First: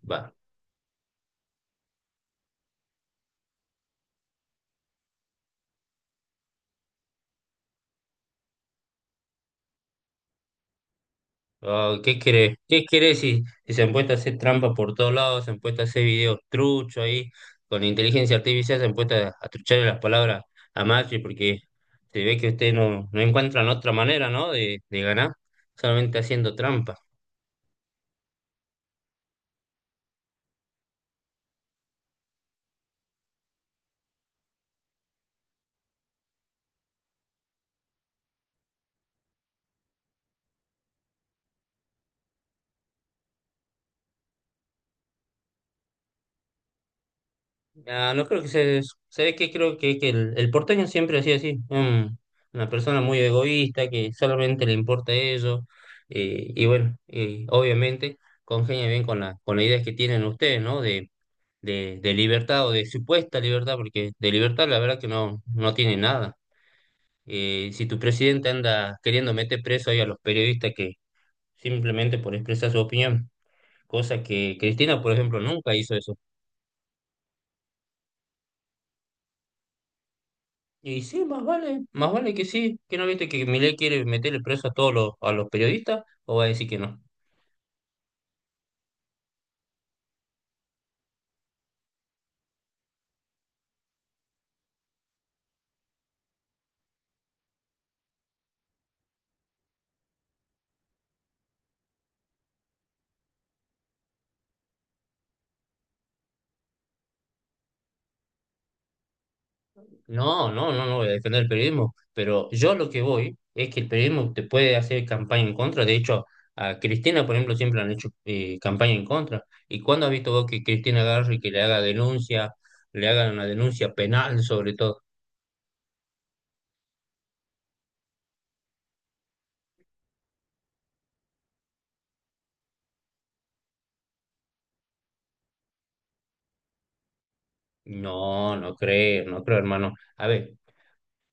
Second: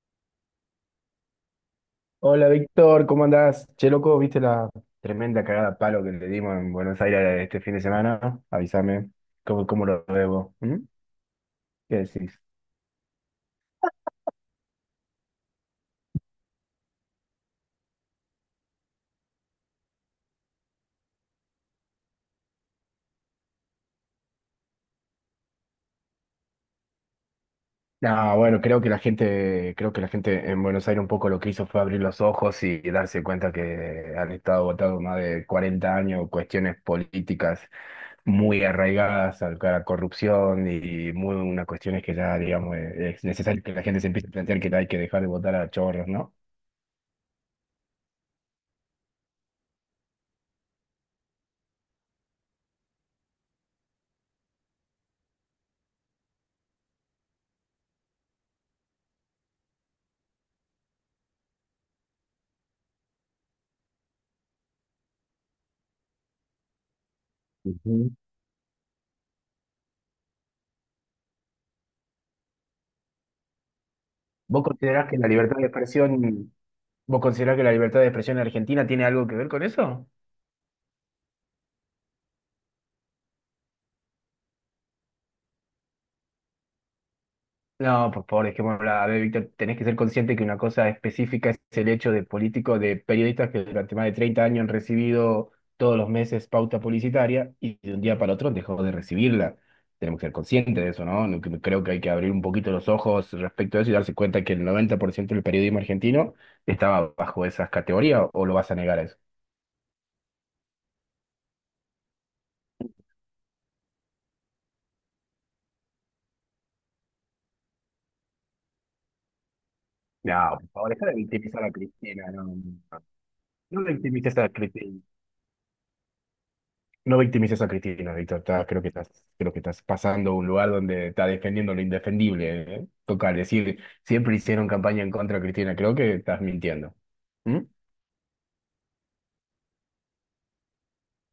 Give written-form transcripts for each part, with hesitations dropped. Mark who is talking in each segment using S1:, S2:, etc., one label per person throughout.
S1: Va.
S2: Hola Víctor, ¿cómo andás? Che, loco, ¿viste la tremenda cagada a palo que le dimos en Buenos Aires este fin de semana? Avísame, ¿Cómo lo debo? ¿Mm? ¿Qué
S1: ¿Qué
S2: decís?
S1: querés? ¿Qué querés si se han puesto a hacer trampa por todos lados? Se han puesto a hacer videos truchos ahí. Con inteligencia artificial se han puesto a trucharle las palabras a Macri porque se ve que ustedes no encuentran otra manera, ¿no? De ganar, solamente haciendo trampa.
S2: No, bueno, creo que la gente en Buenos Aires un poco lo que hizo fue abrir los ojos y darse cuenta que han estado votados más de 40 años cuestiones políticas muy arraigadas a la corrupción y muy unas cuestiones que ya, digamos, es necesario que la gente se empiece a plantear que hay que dejar de votar a chorros, ¿no?
S1: Ah, no creo que se eso. ¿Sabés qué? Creo que el porteño siempre ha sido así. Una persona muy egoísta que solamente le importa eso. Y bueno, obviamente congenia bien con con las ideas que tienen ustedes, ¿no? De libertad o de supuesta libertad, porque de libertad la verdad que no tiene nada. Si tu
S2: Ujú.
S1: presidente anda queriendo meter preso ahí a los periodistas que simplemente por expresar su opinión, cosa que
S2: ¿Vos
S1: Cristina,
S2: considerás
S1: por
S2: que la
S1: ejemplo,
S2: libertad de
S1: nunca hizo eso.
S2: expresión, vos considerás que la libertad de expresión en Argentina tiene algo que ver con eso?
S1: Y sí, más vale que sí, que no viste que Milei quiere meterle preso a a los periodistas, o va a decir que no.
S2: No, por favor, dejémoslo. A ver, Víctor, tenés que ser consciente que una cosa específica es el hecho de políticos, de periodistas que durante más de 30 años han recibido todos los meses pauta publicitaria y de un día para otro dejó de recibirla. Tenemos que ser conscientes de eso, ¿no? Creo que hay que abrir un poquito los ojos respecto a eso y darse cuenta que el 90% del periodismo argentino estaba bajo esas categorías, ¿o lo vas a negar a eso?
S1: No, no, no, no voy a defender el periodismo, pero yo lo que voy es que el periodismo te puede hacer campaña en contra. De hecho, a Cristina, por ejemplo, siempre le han hecho campaña en contra. ¿Y cuándo has visto vos
S2: No,
S1: que
S2: por favor,
S1: Cristina
S2: deja de
S1: agarre y que le
S2: victimizar a
S1: haga
S2: Cristina, no,
S1: denuncia,
S2: no, no.
S1: le hagan una
S2: No
S1: denuncia
S2: victimices
S1: penal
S2: a
S1: sobre
S2: Cristina.
S1: todo?
S2: No victimices a Cristina, Víctor. Creo que estás pasando a un lugar donde está defendiendo lo indefendible, ¿eh? Toca decir, siempre hicieron campaña en contra de Cristina. Creo que estás mintiendo. ¿Mm?
S1: No, no creo, no creo, hermano. A ver,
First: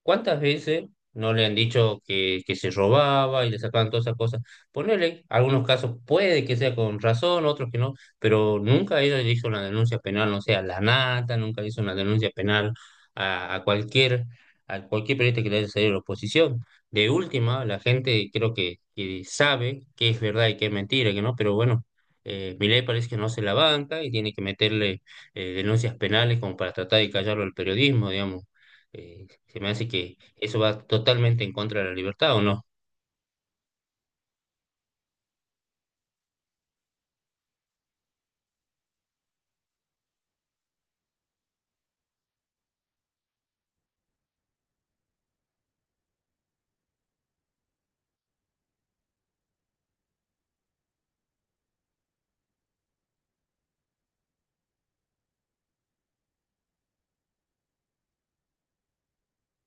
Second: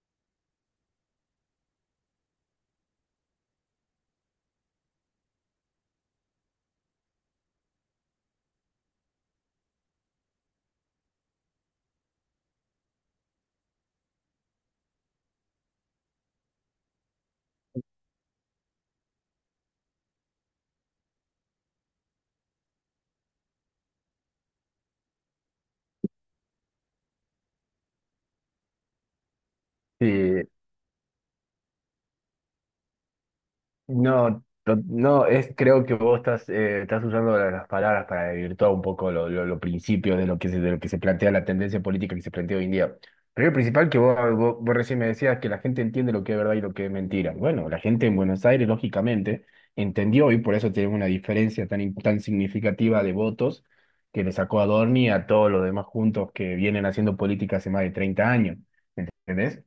S1: ¿cuántas veces no le han dicho que se robaba y le sacaban todas esas cosas? Ponele, algunos casos puede que sea con razón, otros que no, pero nunca ella le hizo una denuncia penal, no sea a la nata, nunca hizo una denuncia penal a, a cualquier, a cualquier periodista que le haya salido la oposición. De última, la gente creo que sabe qué es verdad y qué es mentira, que no, pero bueno, Milei parece que no se la banca y tiene que meterle denuncias penales como para tratar de callarlo al periodismo, digamos. Eh, Se me hace que
S2: Sí.
S1: eso va totalmente en contra de la libertad, ¿o no?
S2: No, to- no, es, creo que vos estás, estás usando las palabras para desvirtuar un poco los principios de de lo que se plantea la tendencia política que se plantea hoy en día. Primero y principal que vos recién me decías que la gente entiende lo que es verdad y lo que es mentira. Bueno, la gente en Buenos Aires, lógicamente, entendió y por eso tenemos una diferencia tan significativa de votos que le sacó a Dorni y a todos los demás juntos que vienen haciendo política hace más de 30 años. ¿Entendés?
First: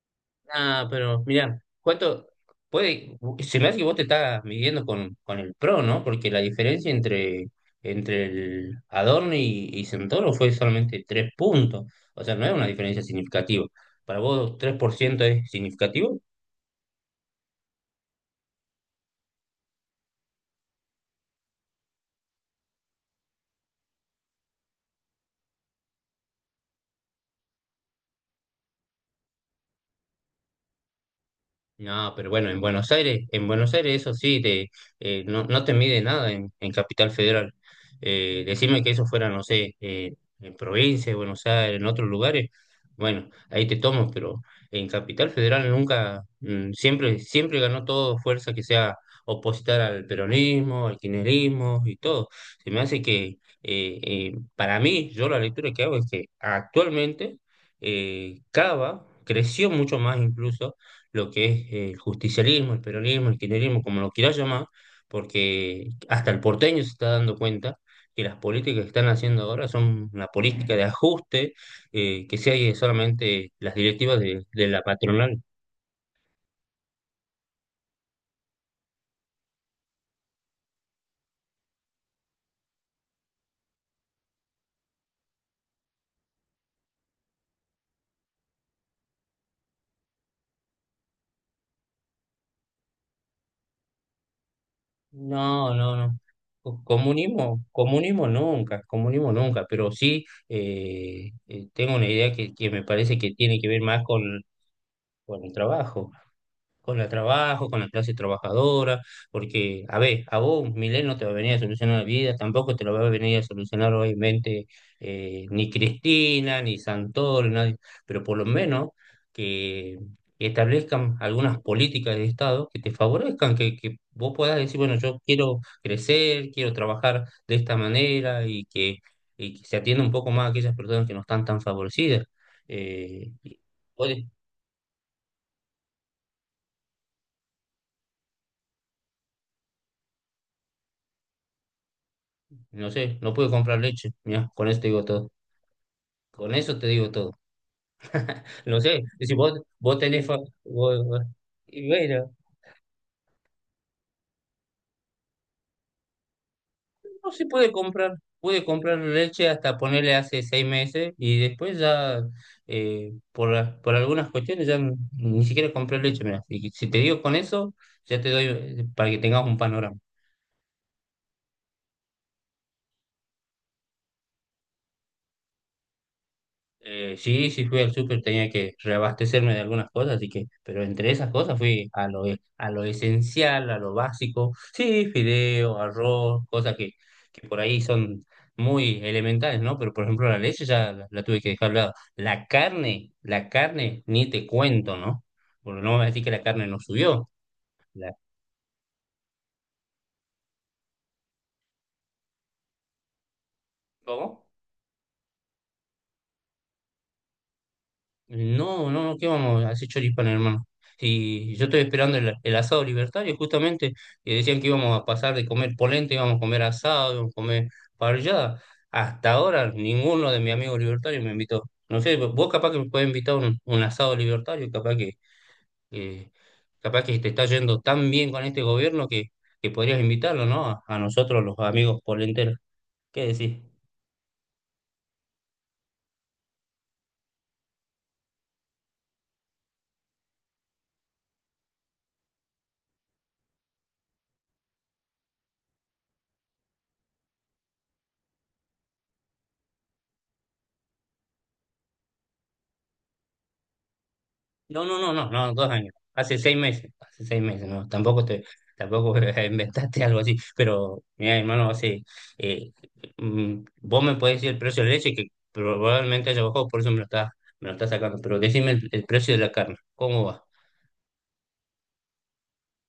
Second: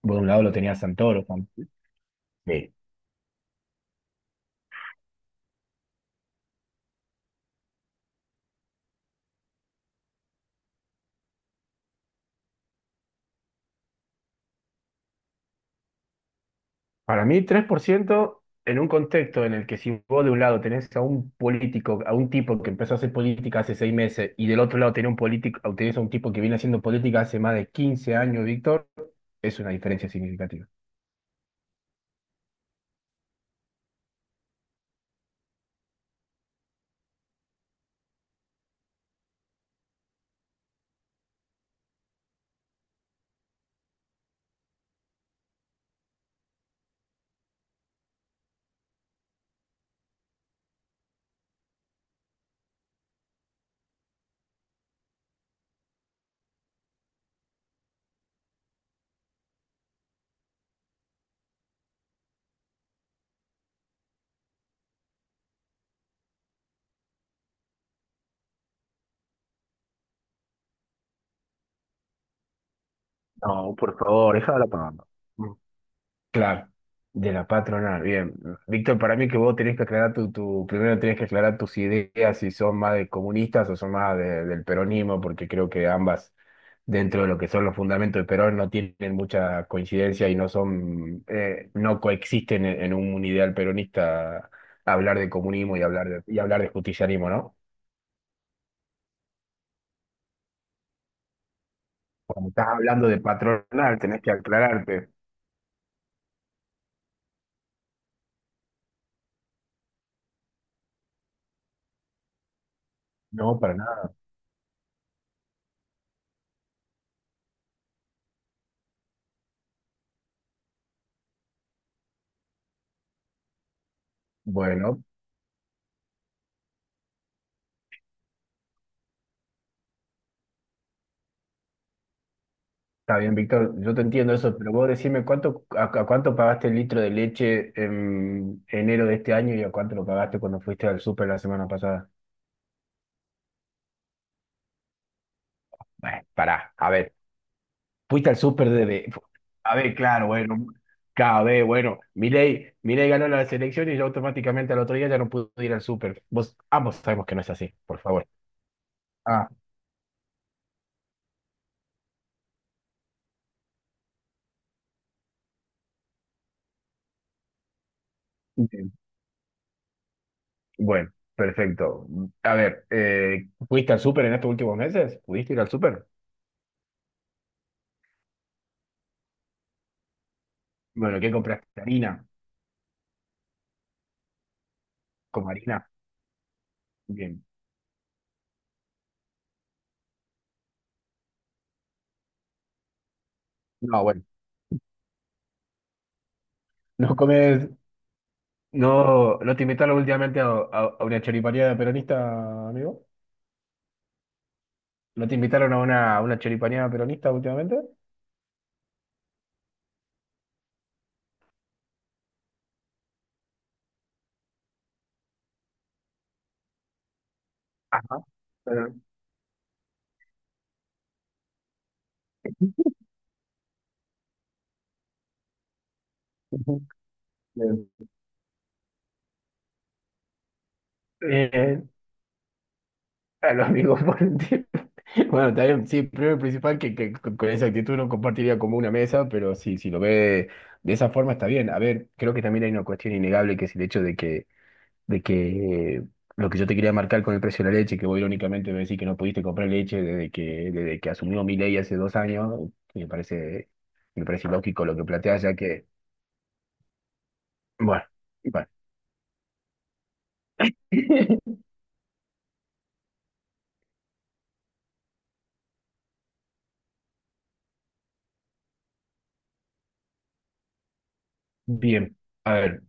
S2: Por un lado lo tenía
S1: Ah, pero
S2: Santoro.
S1: mira, ¿cuánto puede? Se me hace que vos te estás midiendo con el PRO, ¿no? Porque la diferencia entre el Adorno y Santoro fue solamente tres puntos. O sea, no es una diferencia significativa. ¿Para vos 3% es significativo?
S2: Para mí, 3% en un contexto en el que si vos de un lado tenés a un político, a un tipo que empezó a hacer política hace 6 meses, y del otro lado tenés un político, tenés a un tipo que viene haciendo política hace más de 15 años, Víctor, es una diferencia significativa.
S1: No, pero bueno, en Buenos Aires eso sí, no, no te mide nada en Capital Federal. Decime que eso fuera, no sé, en provincia de Buenos Aires, en otros lugares, bueno, ahí te tomo, pero en Capital Federal nunca, siempre, siempre ganó todo fuerza que sea opositar al peronismo, al kirchnerismo y todo. Se me hace para mí, yo la lectura que hago es que actualmente Cava creció mucho más incluso lo que es el justicialismo, el peronismo, el kirchnerismo, como lo quieras llamar, porque hasta el porteño se está dando cuenta que las políticas que están haciendo ahora son una política de ajuste, que sigue solamente las
S2: No, por
S1: directivas
S2: favor, déjala
S1: de la
S2: pagando.
S1: patronal.
S2: Claro, de la patronal, bien. Víctor, para mí que vos tenés que aclarar primero tenés que aclarar tus ideas si son más de comunistas o son más del peronismo, porque creo que ambas, dentro de lo que son los fundamentos de Perón, no tienen mucha coincidencia y no son, no coexisten en un ideal peronista hablar de
S1: No,
S2: comunismo
S1: no, no.
S2: y hablar de justicialismo, ¿no?
S1: Comunismo, comunismo nunca, pero sí tengo una idea
S2: Cuando estás
S1: que me
S2: hablando
S1: parece
S2: de
S1: que tiene que ver
S2: patronal,
S1: más
S2: tenés que aclararte.
S1: con el trabajo, con el trabajo, con la clase trabajadora, porque, a ver, a vos un Milei no te va a venir a solucionar la vida, tampoco te lo va a venir a
S2: No, para
S1: solucionar
S2: nada.
S1: obviamente ni Cristina, ni Santoro, nadie, pero por lo menos que establezcan algunas políticas de Estado que te favorezcan, que vos puedas decir, bueno,
S2: Bueno.
S1: yo quiero crecer, quiero trabajar de esta manera y que se atienda un poco más a aquellas personas que no están tan favorecidas.
S2: Está
S1: Eh,
S2: bien, Víctor, yo te entiendo eso, pero vos decime a cuánto pagaste el litro de leche en enero de este año y a cuánto lo pagaste cuando fuiste al súper la semana pasada.
S1: No sé, no pude comprar leche. Mira, con eso te digo todo.
S2: Bueno,
S1: Con
S2: pará,
S1: eso te
S2: a
S1: digo
S2: ver,
S1: todo.
S2: fuiste al súper
S1: No sé,
S2: desde...
S1: y si vos,
S2: A ver,
S1: vos tenés
S2: claro, bueno,
S1: vos- vos-
S2: cada vez,
S1: y
S2: bueno,
S1: bueno,
S2: Milei ganó las elecciones y yo automáticamente al otro día ya no pude ir al súper. Vos, ambos sabemos
S1: no
S2: que no
S1: se
S2: es
S1: puede
S2: así, por
S1: comprar.
S2: favor.
S1: Pude comprar leche
S2: Ah,
S1: hasta ponerle hace 6 meses y después ya, por algunas cuestiones, ya ni siquiera compré leche. Mira, y si te digo con eso, ya te doy
S2: bien.
S1: para que tengas un panorama.
S2: Bueno, perfecto. A ver, ¿fuiste al súper en estos últimos meses? ¿Pudiste ir al súper?
S1: Sí, sí fui al súper, tenía que reabastecerme de algunas cosas, así que, pero entre
S2: Bueno,
S1: esas
S2: ¿qué
S1: cosas
S2: compraste?
S1: fui a
S2: ¿Harina?
S1: a lo esencial, a lo básico, sí,
S2: ¿Con
S1: fideo,
S2: harina?
S1: arroz, cosas
S2: Bien.
S1: que por ahí son muy elementales, ¿no? Pero por ejemplo la leche ya la tuve que dejar de lado. La carne,
S2: No, bueno.
S1: ni te cuento, ¿no? Porque no me vas a decir que la carne no
S2: No
S1: subió.
S2: comes.
S1: La,
S2: No, no te invitaron últimamente a una choripaneada peronista, amigo.
S1: ¿Cómo?
S2: ¿No te invitaron a una choripaneada peronista últimamente?
S1: No, no, no, ¿qué vamos a hacer choripán, hermano? Si yo estoy esperando el asado libertario, justamente, que decían que íbamos a pasar de comer polenta, íbamos a comer asado, íbamos a comer
S2: Ajá.
S1: parrillada.
S2: Pero-
S1: Hasta ahora ninguno de mis amigos libertarios me invitó. No sé, vos capaz que me puedes invitar un asado libertario, eh, capaz que te está yendo
S2: Bien.
S1: tan bien con este gobierno que podrías invitarlo, ¿no? A nosotros los
S2: Bien.
S1: amigos polenteros. ¿Qué
S2: A
S1: decís?
S2: los amigos por el tiempo. Bueno, también, sí, primero y principal que con esa actitud no compartiría como una mesa, pero sí, si lo ve de esa forma está bien. A ver, creo que también hay una cuestión innegable que es el hecho de que lo que yo te quería marcar con el precio de la leche, que vos irónicamente me decís que no pudiste comprar leche desde que asumió mi ley hace 2 años, me parece, me parece
S1: No,
S2: ilógico lo
S1: no,
S2: que
S1: no, no,
S2: planteas,
S1: no,
S2: ya
S1: dos
S2: que,
S1: años. Hace seis meses, no,
S2: bueno,
S1: tampoco te,
S2: bueno.
S1: tampoco inventaste algo así, pero mira, hermano, hace, eh, vos me podés decir el precio de la leche que probablemente haya bajado, por eso me lo estás sacando, pero decime el precio de la carne, ¿cómo va?
S2: Bien, a ver.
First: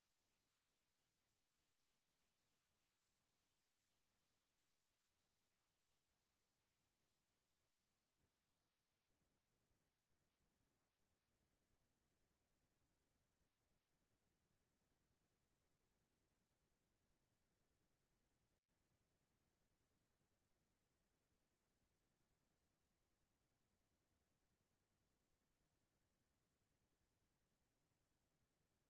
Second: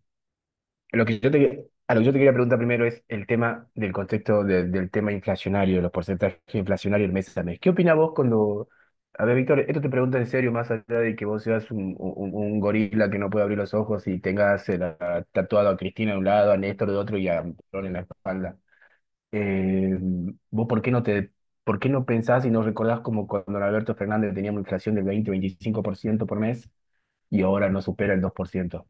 S2: Lo que yo te, a lo que yo te quería preguntar primero es el tema del contexto del tema inflacionario, los porcentajes inflacionarios del mes a mes. ¿Qué opinás vos cuando... A ver, Víctor, esto te pregunto en serio, más allá de que vos seas un gorila que no puede abrir los ojos y tengas tatuado a Cristina de un lado, a Néstor de otro y a Perón en la espalda. Eh, ¿Vos por qué por qué no pensás y no recordás como cuando Alberto Fernández teníamos inflación del 20-25% por ciento por mes y ahora no supera el 2%?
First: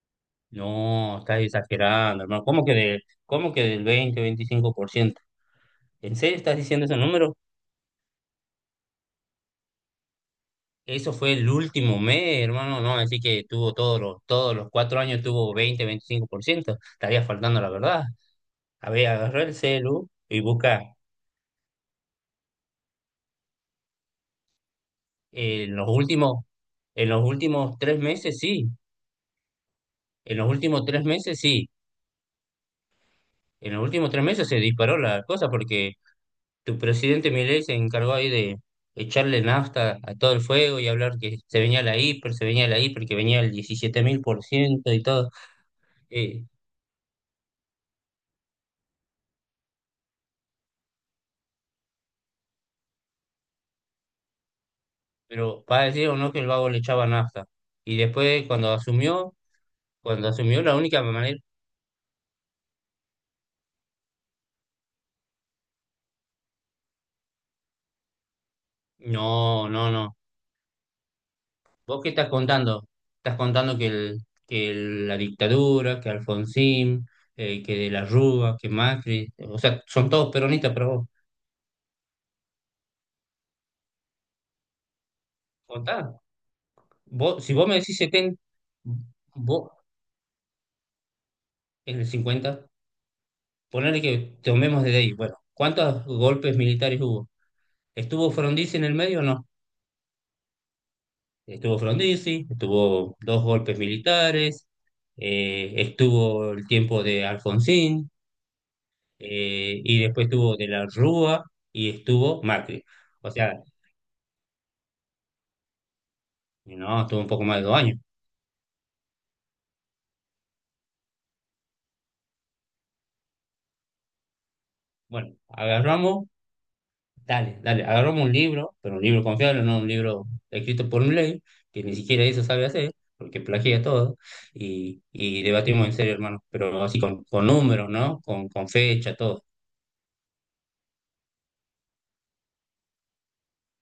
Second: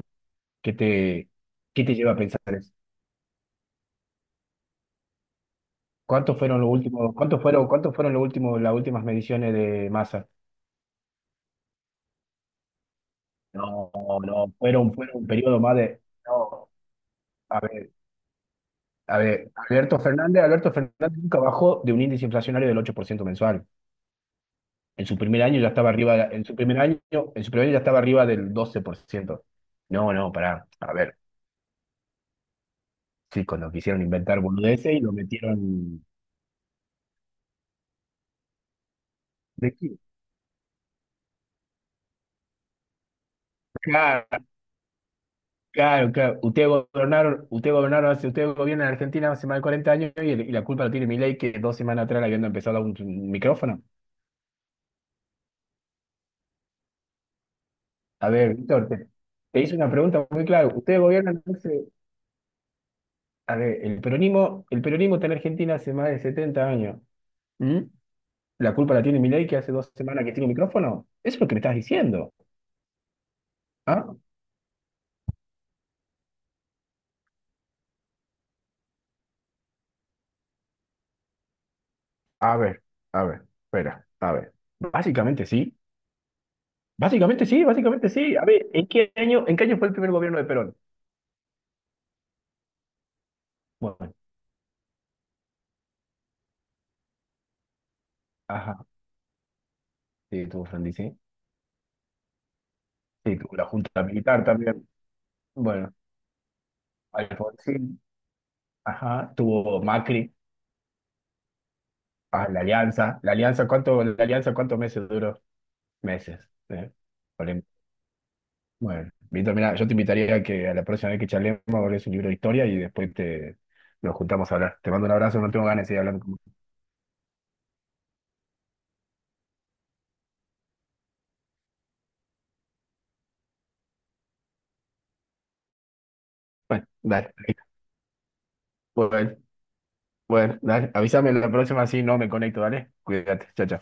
S2: ¿Qué
S1: No,
S2: te,
S1: estás
S2: ¿qué te lleva a
S1: exagerando,
S2: pensar
S1: hermano,
S2: eso?
S1: ¿cómo que del 20, 25%? ¿En serio estás diciendo ese número?
S2: ¿Cuántos fueron los últimos, las últimas mediciones de masa?
S1: Eso fue el último mes, hermano, no, así que tuvo
S2: No,
S1: todos
S2: no,
S1: los
S2: fueron,
S1: cuatro
S2: fueron
S1: años
S2: un
S1: tuvo
S2: periodo más
S1: 20,
S2: de. No,
S1: 25%, estaría faltando
S2: a
S1: a la
S2: ver,
S1: verdad. A ver,
S2: a
S1: agarra
S2: ver,
S1: el
S2: Alberto
S1: celu y
S2: Fernández, Alberto
S1: busca
S2: Fernández nunca bajó de un índice inflacionario del 8% mensual. En su primer año
S1: eh,
S2: ya
S1: en los
S2: estaba arriba,
S1: últimos,
S2: en su primer año,
S1: en los
S2: en su primer año
S1: últimos
S2: ya
S1: tres
S2: estaba arriba
S1: meses,
S2: del
S1: sí.
S2: 12%. No, no,
S1: En los
S2: pará,
S1: últimos
S2: a
S1: tres
S2: ver,
S1: meses, sí.
S2: sí, cuando
S1: En los
S2: quisieron
S1: últimos tres
S2: inventar
S1: meses se
S2: boludeces
S1: disparó
S2: y lo
S1: la cosa porque
S2: metieron.
S1: tu presidente Milei se encargó ahí de echarle
S2: ¿De qué?
S1: nafta a todo el fuego y hablar que se venía la hiper, se venía la hiper, que venía el 17.000% y todo.
S2: Claro, claro.
S1: Eh,
S2: Ustedes gobiernan en Argentina hace más de 40 años y la culpa la tiene Milei que dos semanas atrás le habían empezado a dar un micrófono.
S1: pero para decir o no que el vago le echaba nafta. Y
S2: A
S1: después
S2: ver, Víctor, te hice una pregunta
S1: cuando
S2: muy
S1: asumió
S2: clara.
S1: la
S2: Ustedes
S1: única manera,
S2: gobiernan hace, a ver, el peronismo está en Argentina hace más de 70 años. ¿Mm? ¿La culpa la tiene Milei que
S1: no,
S2: hace
S1: no,
S2: dos
S1: no.
S2: semanas que tiene un micrófono? Eso es lo que me estás
S1: ¿Vos qué estás
S2: diciendo.
S1: contando? Estás contando
S2: ¿Ah?
S1: que la dictadura, que Alfonsín, que de la Rúa, que Macri, o sea, son todos peronistas, pero vos,
S2: A ver, espera, a ver. Básicamente sí.
S1: contá. Vos, si vos me decís 70,
S2: A ver, ¿en qué
S1: vos
S2: año fue el primer gobierno de Perón?
S1: en el 50 ponele
S2: Bueno.
S1: que tomemos desde ahí. Bueno, ¿cuántos golpes militares hubo? ¿Estuvo Frondizi en
S2: Ajá.
S1: el medio o no?
S2: Sí, tuvo Sandy, sí.
S1: Estuvo Frondizi, estuvo
S2: Sí,
S1: dos
S2: tuvo la
S1: golpes
S2: Junta Militar
S1: militares,
S2: también. Bueno,
S1: estuvo el tiempo de
S2: Alfonsín,
S1: Alfonsín,
S2: ajá, tuvo
S1: y después
S2: Macri,
S1: estuvo De la Rúa y estuvo
S2: ah, la
S1: Macri.
S2: Alianza.
S1: O sea,
S2: La Alianza, ¿cuántos meses duró? Meses. eh.
S1: no, estuvo un poco más
S2: Vale.
S1: de 2 años.
S2: Bueno, Víctor, mira, yo te invitaría a que a la próxima vez que charlemos lees un libro de historia y después te nos juntamos a hablar. Te mando un
S1: Bueno,
S2: abrazo, no tengo ganas de seguir hablando
S1: agarramos,
S2: con vos.
S1: dale, dale, agarramos un libro, pero un libro confiable, no un libro escrito por un ley, que ni siquiera eso sabe hacer, porque plagia todo, y debatimos en serio, hermano, pero
S2: Bueno,
S1: así
S2: dale.
S1: con números, ¿no? Con fecha,
S2: Bueno,
S1: todo.
S2: bueno, dale. Avísame la próxima si no me conecto, dale. Cuídate. Chao, chao.